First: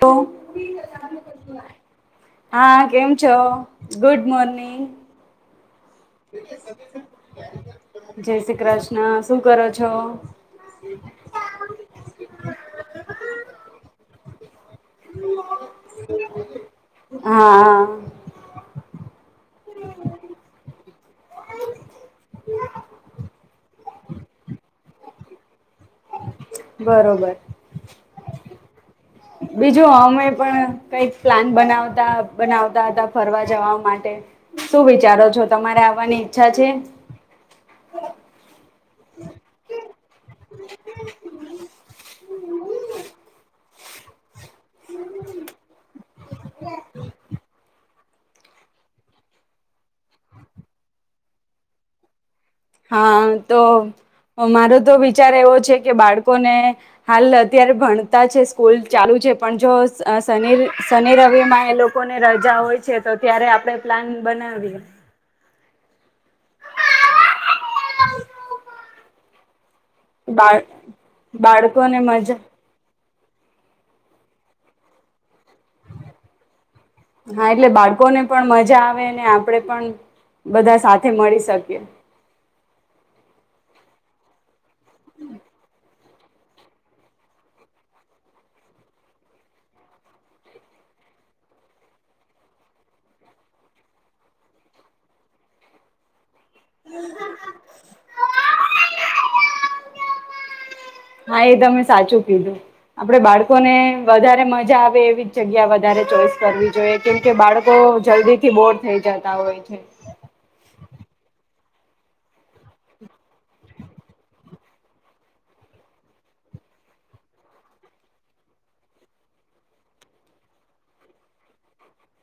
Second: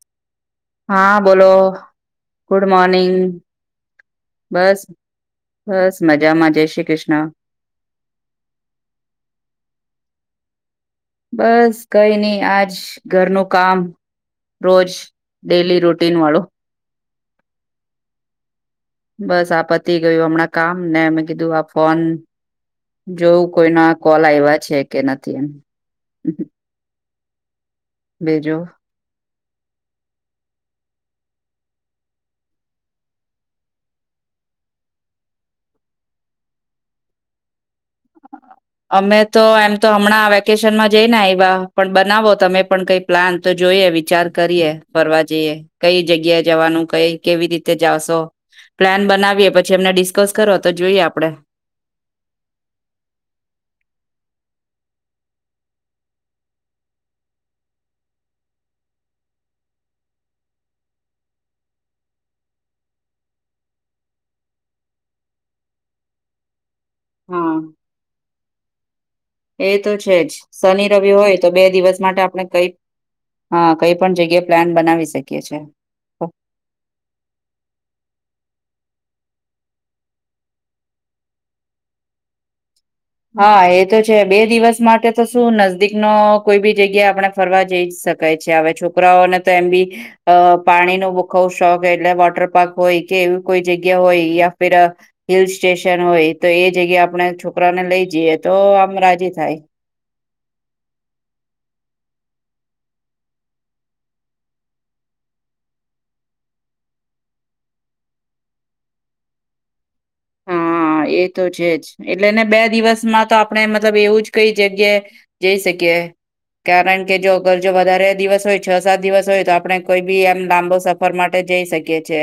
તો. હા, બોલો. ગુડ હા કેમ છો મોર્નિંગ. ગુડ મોર્નિંગ બસ બસ મજામાં જય શ્રી કૃષ્ણ જય શ્રી કૃષ્ણ. શું કરો છો? બસ કઈ નહી આજ ઘરનું કામ રોજ ડેલી રૂટીન વાળો. હાઆ. બસ આ પતિ ગયું હમણાં કામ ને મેં કીધું આ ફોન જોયું કોઈના કોલ આવ્યા છે કે નથી એમ. બરોબર. [inaudible] બીજું? બીજું આમે પણ કઈક પ્લાન બનાવતા બનાવતા હતા ફરવા જવા માટે. શું વિચારો છો તમારે આવાની ઈચ્છા છે? અમે તો એમ તો હમણાં વેકેશનમાં જઈ ને એવા પણ બનાવો તમે પણ કઈ પ્લાન તો જોઈએ વી ચાર કરીએ ફરવા જઈએ કઈ જગ્યા જવાનું કઈ કેવી રીતે જાશો પ્લાન બનાવીએ પછી એમને ડિસ્કસ કરો તો જોઈએ આપડે. હા, તો મારો તો વિચાર એવો છે કે બાળકોને હાલ અત્યારે ભણતા છે સ્કૂલ ચાલુ છે પણ જો અહ શનિ શનિ રવિ માં એ લોકોને રજા હોય છે તો ત્યારે આપણે પ્લાન બનાવીએ. હા એ તો છે જ બા શનિ રવિ હોય તો બે દિવસ બાળકોને માટે મજા આપણે કઈ હા, કઈ પણ જગ્યાએ પ્લાન બનાવી શક હા, એટલે બાળકો ને પણ મજા આવે ને આપડે પણ બધા સાથે મળી શકીએ. હા, એ તો છે બે દિવસ માટે તો શું નજદીક નો કોઈ બી જગ્યા આપણે ફરવા જઈ જ શકાય છે. હવે છોકરાઓને તો એમ બી અહ પાણી નો બુખવ શોખ એટલે વોટર પાર્ક હોય કે એવી કોઈ જગ્યા હોય યા ફર અહ હિલ સ્ટેશન હોય તો એ જગ્યા આપણે છોકરાને જીયે તો આમ રાજી થાય. હા એ તમે કીધું આપડે બાળકોને વધારે મજા આવે એવી જ જગ્યા વધારે ચોઈસ કરવી જોઈએ કેમકે બાળકો જલ્દી થી બોર થઈ જતા હોય છે હા, એ તો છે જ એટલે ને બે દિવસમાં તો આપણે મતલબ એવું જ કઈ જગ્યાએ જઈ શકીએ કારણ કે જો અગર જો વધારે દિવસ હોય છ, સાત દિવસ હોય તો આપણે કોઈ બી એમ લાંબો સફર માટે જઈ શકીયએ છે,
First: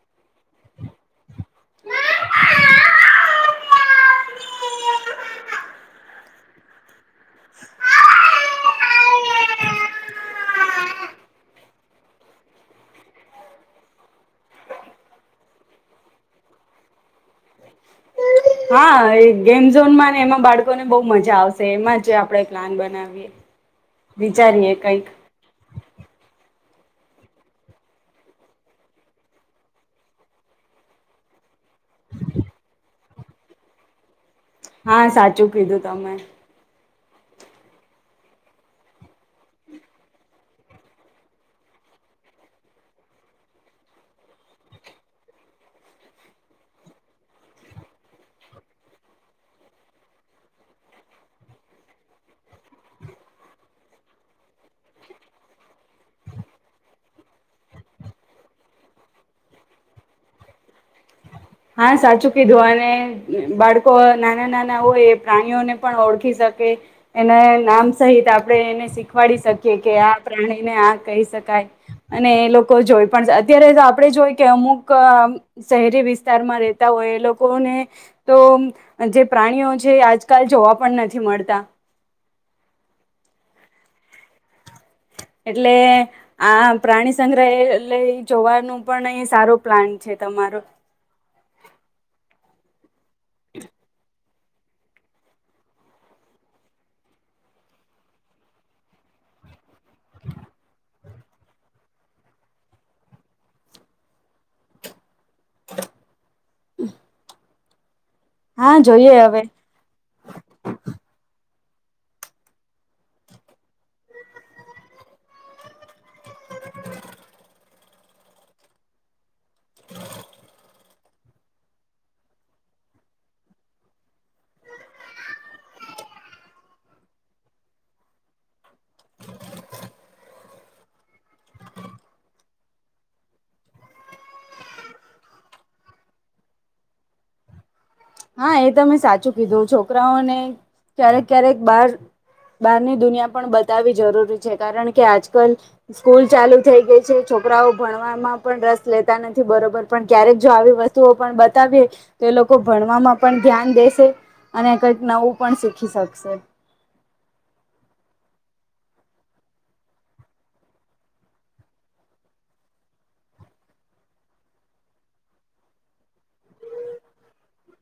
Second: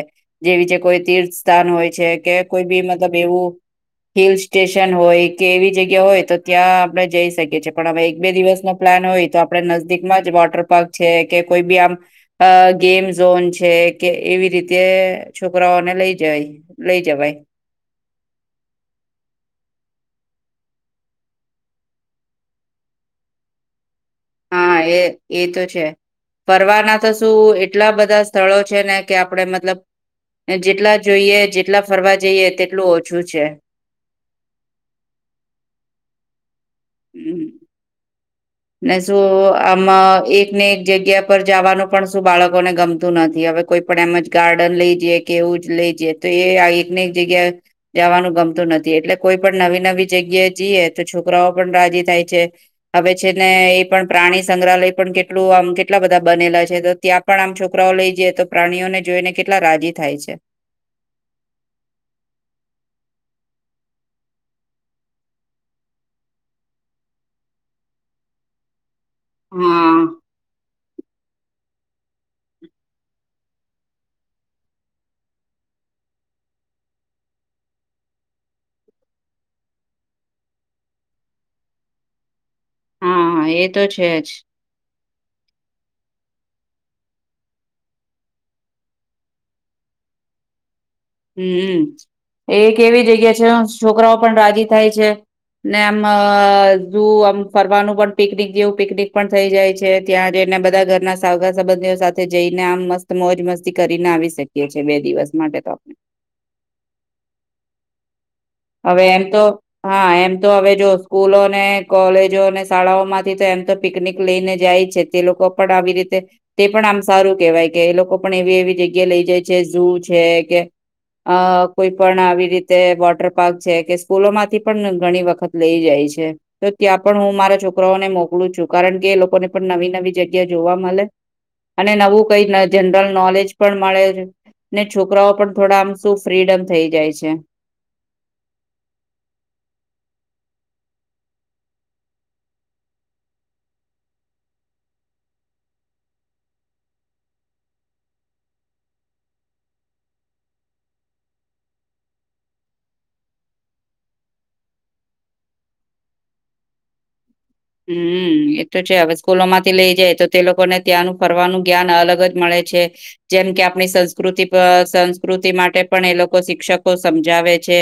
જેવી જે કોઈ તીર્થ સ્થાન હોય છે, કે કોઈ બી મતલબ એવું હિલ સ્ટેશન હોય કે એવી જગ્યા હોય તો ત્યાં આપણે જઈ શકીએ છીએ, પણ હવે એક બે દિવસનો પ્લાન હોય તો આપણે નજદીકમાં જ વોટર પાર્ક છે, કે કોઈ બી આમ ગેમ ઝોન છે કે એવી રીતે છોકરાઓને લઈ જ લઈ જવાય હા, એ ગેમઝોનમાં ને એમાં બાળકો ને બહુ મજા આવશે એમાં જ આપણેે પ્લાન બનાવીએ વિચારીએ હા, એ કંઈક એ તો છે ફરવાના તો શું એટલા બધા સ્થળો છે, ને કે આપણેે મતલબ જેટલા જોઈએ જેટલા ફરવા જઈએ તેટલું ઓછું છે હા સાચું કીધું તમે હમ ને શું આમ એકને એક જગ્યા પર જવાનું પણ શું બાળકોને ગમતું નથી હવે કોઈ પણ એમ જ ગાર્ડન લઈ જઈએ કે એવું જ લઈ જઈએ તો એ એક એક જગ્યાએ જવાનું ગમતું નથી એટલે કોઈ પણ નવી નવી જગ્યાએ જઈએ તો છોકરાઓ પણ રાજી થાય છે હવે છે ને એ પણ પ્રાણી સંગ્રહાલય પણ કેટલું આમ કેટલા બધા બનેલા છે તો ત્યાં પણ આમ છોકરાઓ લઈ જઈ તો પ્રાણીઓને જોઈને કેટલા રાજી થાય છે હા, સાચું કીધું અને બાળકો નાના નાના હોય એ પ્રાણીઓને પણ ઓળખી શકે એના નામ સહિત આપણે એને શ શીખવાડી શકીએ કે હા આ પ્રાણી ને આ કહી શકાય અને એ લોકો જોય પણ અત્યારે, આપડે જોય કે અમુક શહેરી વિસ્ત વિસ્તારમાં રેતા હોય એ લોકોને તો જે પ્રાણીઓ છે આજકાલ જોવા પણ નથી મળતા હા, હા, એ તો છે જ એટલે આ પ્રાણી સંગ્રહલય જોવાનું પણ અહી સારો પ્લાન છે તમારો હમ, એ કેવી જગ્યા [unintelligible] છોકરાઓ પણ રાજી થાય છે, ને આમ જ આમ ફરવાનું પણ પિકનિક જેવું પિકનિક પણ થઈ જાય છે, ત્યાં જઈને બધા ઘરના સાગા સંબંધીઓ સાથે જઈને આમ મસ્ત મોજ મસ્તી કરીને આવી શકીએ છીએ બે દિવસ માંડે તો આપને [unintelligible] હમ હવે એમ તો હા એમ તો હવે જો સ્કૂલોને કોલેજો અને શાળાઓ માંથી તો એમ તો પિકનિક લઈને જાય છે તે લોકો પણ આવી રીતે તે પણ આમ સારું કેવાય કે એ લોકો પણ એવી એવી જગ્યા લઈ જાય છે ઝૂ છે કે કોઈ પણ આવી રીતે વોટર કે સ્કૂલો માંથી પણ ઘણી વખત લઈ જાય છે તો ત્યાં પણ હું મારા છોકરાઓને મોકલું છું કારણ કે એ લોકોને પણ નવી નવી જગ્યા જોવા મળે અને નવું કઈ જનરલ નોલેજ પણ મળે ને છોકરાઓ પણ થોડા આમ શું ફ્રીડમ થઈ જાય છે હા, એ ત મેમે સાચું કીધું છોકરાઓને ક્યારેક ક્યારેક બાર બહારની દુનિયા પણ બતાવી જરૂરી છે, કારણ કે આજકાલ સ્કૂલ ચાલુ થઈ ગઈ છે, છોકરાઓ ભણવામાં પણ રસ લેતા નથી બરોબર પણ ક્યારેક જો આવી વસ્તુઓ પણ બતાવીએ તો એ લોકો ભણવામાં પણ ધ્યાન દેશે અને કંઈક નવું પણ શીખી શકશે હમ, એતો છે હવે સ્કૂલો માંથી લઇ જાય તો તે લોકોને ત્યાંનું ફરવાનું જ્ઞાન અલગ જ મળે છે જેમ કે આપણી સંસ્કૃતિ સંસ્કૃતિ માટે પણ એ લોકો શિક્ષકો સમજાવે છે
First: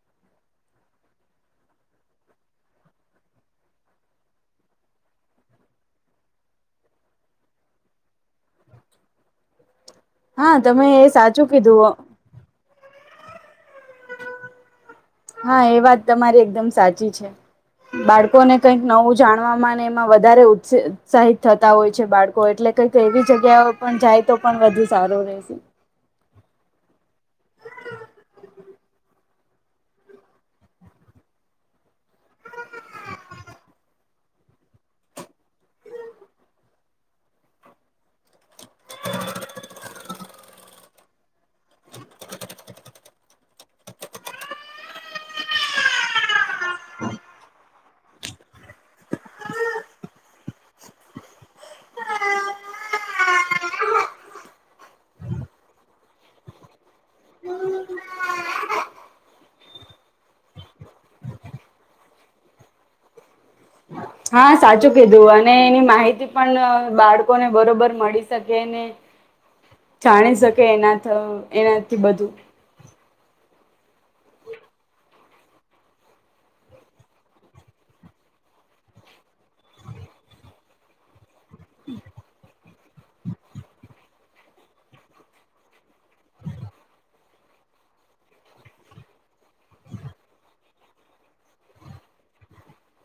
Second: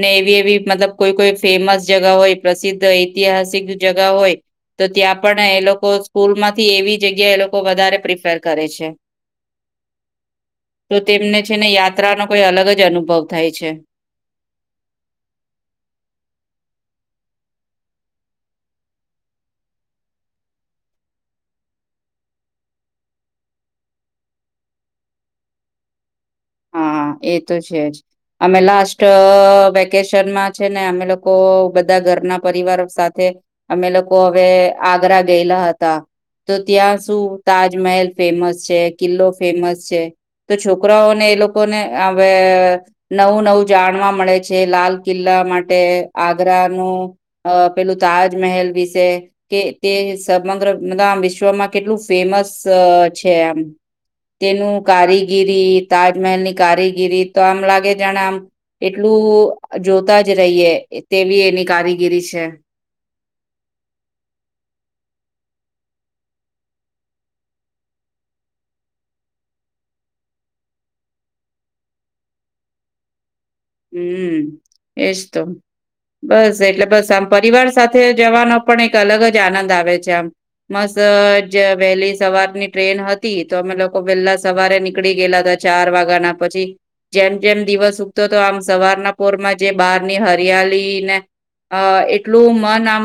ને એવી એવી મતલબ કોઈ કોઈ ફેમસ જગા હોય પ્રસિદ્ધ ઐતિહાસિક જ હોય તો ત્યાં પણ એ લોકો સ્કૂલ માંથી એવી જગ્યા એ લોકો વધારે પ્રિફર કરે છે હા, તમે તો એ તેમને સાચું છે ને કીધું હો યાત્રાનો કોઈ અલગ જ અનુભવ થાય છે હા, એ વાત તમારી એકદમ સાચી છે, બાળકોને કઈક નવું જાણવામાં એમાં વધારે ઉત્સાહિત થતા હોય છે, બાળકો એટલે કઈક એવી જગ્યાઓપણ જાય તો પણ વધુ સારું રહેશે હા, એ તો છે જ અમે લાસ્ટ વેકેશનમાં છે ને અમે લોકો બધા ઘરના પરિવાર સાથે અમે લોકો હવે આગ્રા ગયેલા હતા, તો ત્યાં શું તાજમહેલ ફેમસ છે, કિલ્લો ફેમસ છે, તો છોકરાઓને લોકોને હવે નવું નવું જાણવા મળે છે, લાલ કિલ્લા માટે આગ્રાનું પેલું અ તાજમહેલ વિશે કે તે સમગ્ર મ આમ વિશ્વમાં કેટલું ફેમસ છે, આમ તેનું કારીગીરી તાજ તાજમલ ની કારીગીરી તો આમ લાગે જાણે આમ એટલું જોતા જ રહીએ તેવી એની કારીગીરી છે હા, સાચું કીધું અને એની માહિતી પણ બાળકોને બરોબર મળી શકે ને જાણી શકે એના એનાથી બધું હમ, એજ તો બસ એટલે બસ આમ પરિવાર સાથે જવાનો પણ એક અલગ જ આનંદ આવે છે, આમ મસ્ત વહેલી સવારની ટ્રેન હતી તો અમે લોકો વહેલા સવારે નીકળી ગયેલા હતા ચાર વાગ્યા ના પછી જેમ જેમ દિવસ ઉગતો આમ સવારના પોરમાં જે બહારની હરિયાળને અ એટલું મન આમ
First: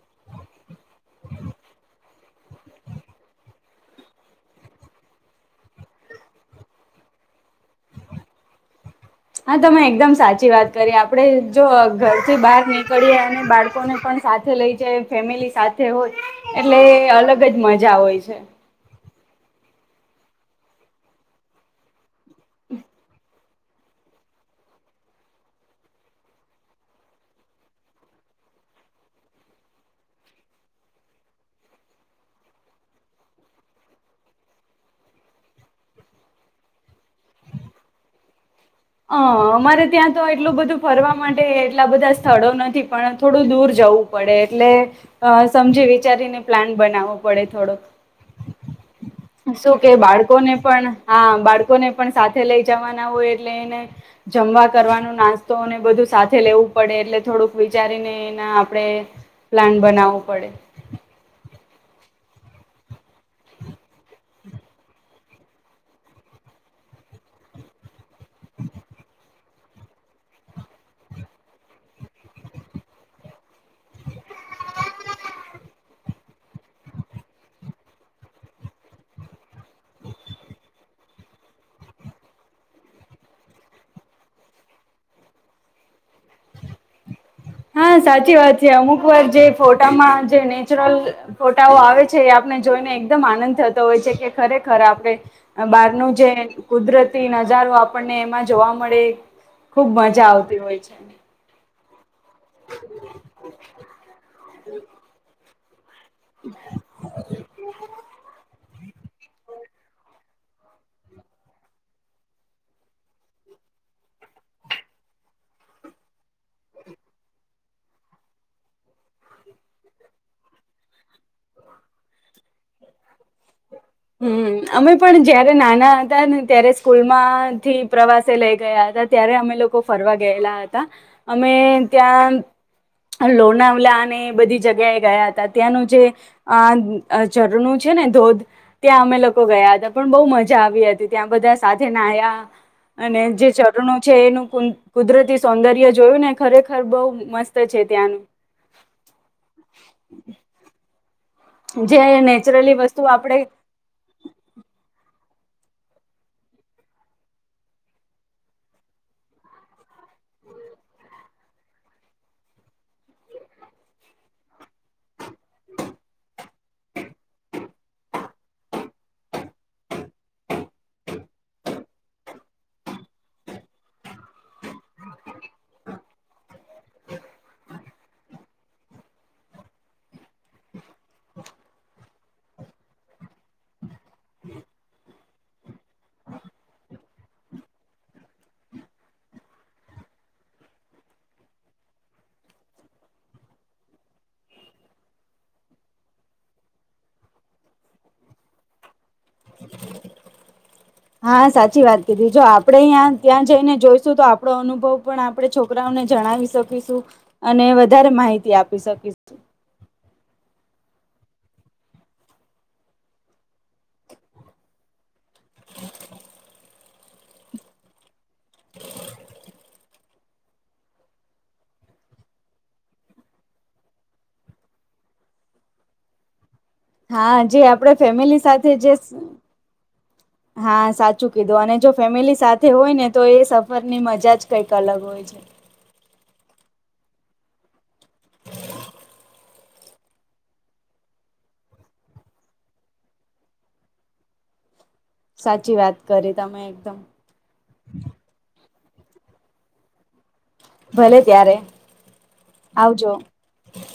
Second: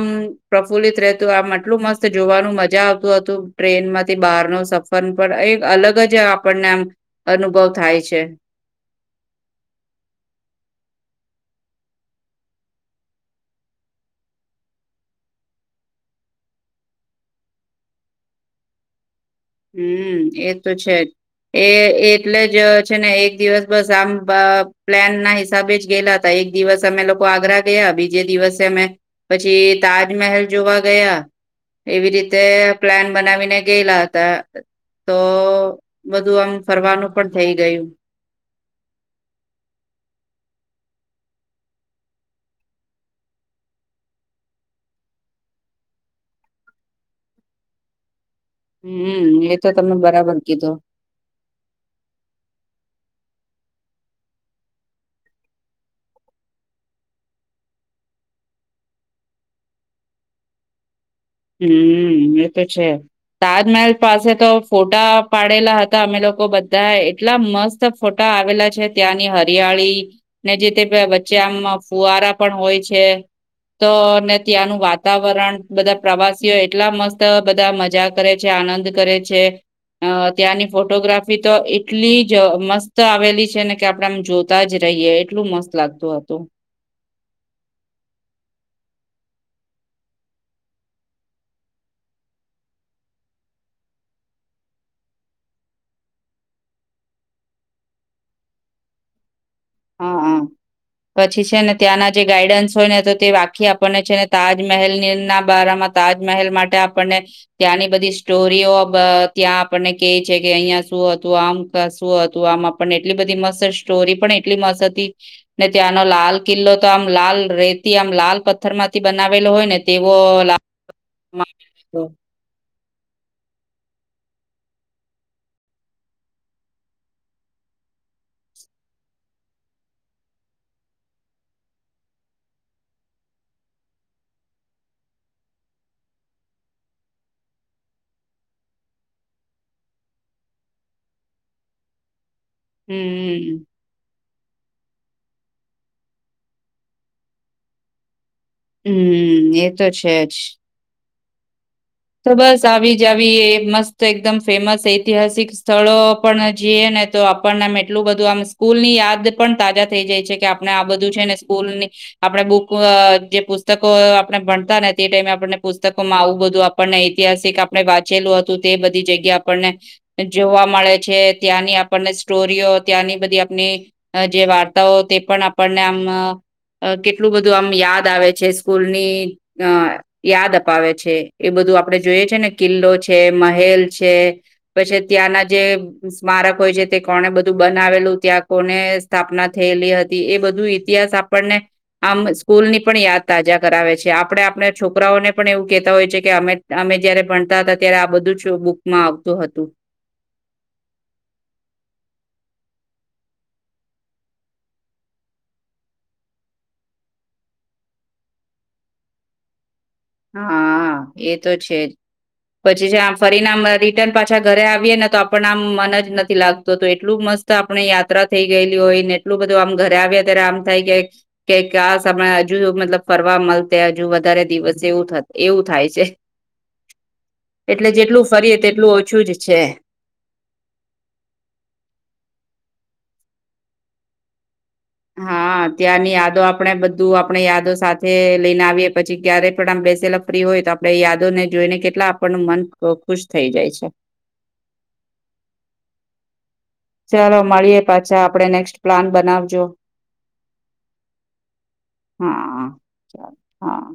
પ્રફુલ્લિત રહેતું આમ આટલું મસ્ત જોવાનું મજા આવતું હતું. ટ્રેનમાંથી બહાર નુ સફર પણ એ અલગ જ આપણને આમ અનુભવ થાય છે. હા, તમે એકદમ સાચી વાત કરીએ આપડે જો ઘરથી બહાર નીકળએ અને બાળકોને પણ સાથે લઈ જાય ફેમિલી સાથે હોત એટલે અલગ જ મજા હોય છે. હમ્મ, એ તો છે જ એ એટલે જ છે ને એક દિવસ બસ આમ પ્લાન ના હિસાબે જ ગયેલા હતા. એક દિવસે અમે લોકો આગ્રા ગયા, બીજે દિવસે અમે પછી તાજમહેલ જોવા ગયા એવી રીતે પ્લાન બનાવીને ગયેલા. તો બધું આમ ફરવાનું પણ થઇ ગયું. અ અમારે ત્યાં તો એટલું બધું ફરવા માટે એટલા બધા સ્થળો નથી પણ થોડું દૂર જવું પડે એટલે સમજી વિચારીને પ્લાન બનાવવો પડે થોડોક. હમ એ તો શું કે તમે બરાબર બાળકોને કીધું પણ હા બાળકોને પણ સાથે લઈ જવાના હોય એટલે એને જમવા કરવાનું, નાસ્તોને બધું સાથે લેવું પડે એટલે થોડુંક વિચારીને એના આપણેે પ્લાન બનાવવું પડે. હમ્મ, એ તો છે તાજમહેલ પાસે તો ફોટા પાડેલા હતા અમે લોકો બધા એટલા મસ્ત ફોટા આવેલા છે ત્યાંની હ હરિયાળી ને જે તે વચ્ચે આમ ફુવારા પણ હોય છે. તો ને ત્યાંનું વાતાવરણ બધા પ્રવાસીઓ એટલા મસ્ત બધા મજા કરે છે, આનંદ કરે છે. ત્યાંની ફોટોગ્રાફી તો એટલી જ મસ્ત આવેલી છે ને કે આપણે આમ જોતા જ રહીએ એટલું મસ્ત લાગતું હતું. હા સાચી વાત છે. અમુક વાર જે ફોટામાં જે નેચરલ ફોટાઓ આવે છે એ આપણે જોઈને એકદમ આનંદ થતો હોય છે કે ખરેખર આપણે બહાર નું જે કુદરતી નજારો આપણને એમાં જોવા મળે ખુબ હા મજા હા આવતી હોય છે. પછી છે ને ત્યાંના જે ગાઈડન્સ હોય ને તો તે વાખી આપણને છેને તાજમહેલની ના બારામાં તાજમહેલ માટે આપણને ત્યાંની બધી સ્ટોરીઓ અ ત્યાં આપણને કેય છે કે અહિયાં શું હતું, આમ શું હતું આમ આપણને એટલી બધી મસર સ્ટોરી પણ ટલી મસ્ત હતી. ને ત્યાંનો લાલ કિલ્લો તો આમ લાલ રેતી આમ લાલ પથ્થર માંથી બનાવેલો હોય ને તેવો લા [inaudible] હમ્મ, અમે પણ જયારે નાના હતા ને ત્યારે સ્કૂલમાંથી પ્રવાસે લઈ ગયા હતા. ત્યારે અમે લોકો ફરવા ગયેલા હતા અમે ત્યાં લોનાવલા અને એ બધી જગ્યાએ ગયા હતા. ત્યાંનું જે આ ઝરણું છે ને ધોધ ત્યાં અમે લોકો ગયા હતા પણ બહુ મજા આવી હતી ત્યાં બધા સાથે નાયા અને જે હમ ચરણો છે એનું કુદરતી સૌંદર્ય જોયું ને ખરેખર બહુ મસ્ત છે ત્યાંનું. હમ્મ, એ તો છે જ. જે તો બસ નેચરલી આવી વસ્તુ જ આવી આપણે એ મસ્ત એકદમ ફેમસ ઐતિહાસિક સ્થળો પણ જઈએ ને તો આપણનેમ એટલું બધું આમ સ્કૂલ ની યાદ પણ તાજા થઈ જાય છે કે આપણે આ બધું છેને સ્કૂલ ની આપણે બુક જે પુસ્તકો આપણે ભણતા ને તે ટાઈમે આપણને પુસ્તકોમાં આવું બધું આપણને ઐતિહાસિક આપણે વાંચેલું હતું તે બધી જગ્યા આપણને જોવા મળે છે, ત્યાંની આપણને સ્ટોરીઓ, ત્યાંની બધી આપની જે વાર્તાઓ તે પણ આપણને આમ અ કેટલું બધું આમ યાદ દ આવે છે સ્કૂલ ની અ યાદ અપાવે છે. એ બધું આપડણે જોઈએ છે ને કિલ્લો છે, મહેલ છે પછી ત્યાંના જે સ્મારક હોય છે તે કોને બધું બનાવેલું ત્યાં કોને સ્થાપના થયેલી હતી. એ બધું ઇતિહાસ આપણને આમ સ્કૂલની પણ યાદ તાજા કરાવે છે. આપણે આપણે છોકરાઓને પણ એવું કેહેતા હોય છે કે અમે અમે જયારે ભણતા હતા ત્યારે આ બધું જ બુકમાં આવતું હતું. હા સાચી વાત કીધી. જો આપણે અહીં ત્યાં જઈને જોઈશું તો આપણો અનુભવ પણ આપણે છોકરાઓને જણાવી શકીશું અને વધારે માહિતી આપી શકીશું. હા એ તો છે જ પછી જે ફરીને રિટર્ન પાછા ઘરે આવીએે ને તો આપણને આમ મન જ નથી લાગતું. તો એટલું મસ્ત આપણે યાત્રા થઈ ગયેલી હોય ને એટલ બધું આમ આવ્યા ત્યારે આમ થાય કેક આ સમય હજુ મતલબ ફરવા મળ હજુ વધારે દિવસ જેવું થ એવું થાય છે હા જે એટલે આપડે જેટલું ફેમિલી ફરીએ સાથે જે તેટલું ઓછું જ છે હા સાચું કીધું અને જો ફેમિલી સાથે હોય ને. તો એ સફરની મજા જ. કંઈક અલગ હોય છે હા ત્યાંની યાદો આપ પણે બધું આપણે યાદો સાથે લઈને આવીએ પછી ક્યારે પણ આમ બેસેલા ફ્રી હોય તો આપડે યાદોને જોઈને કેટલા આપણનું મન ખુશ થઈ જાય છે. સાચી વાત કરી. તમે એકદમ ચલો મળીયે પાછા આપડે નેક્સ્ટ પ્લાન બનાવજો. ભલે ત્યારે હા આવજો. ચાલ હા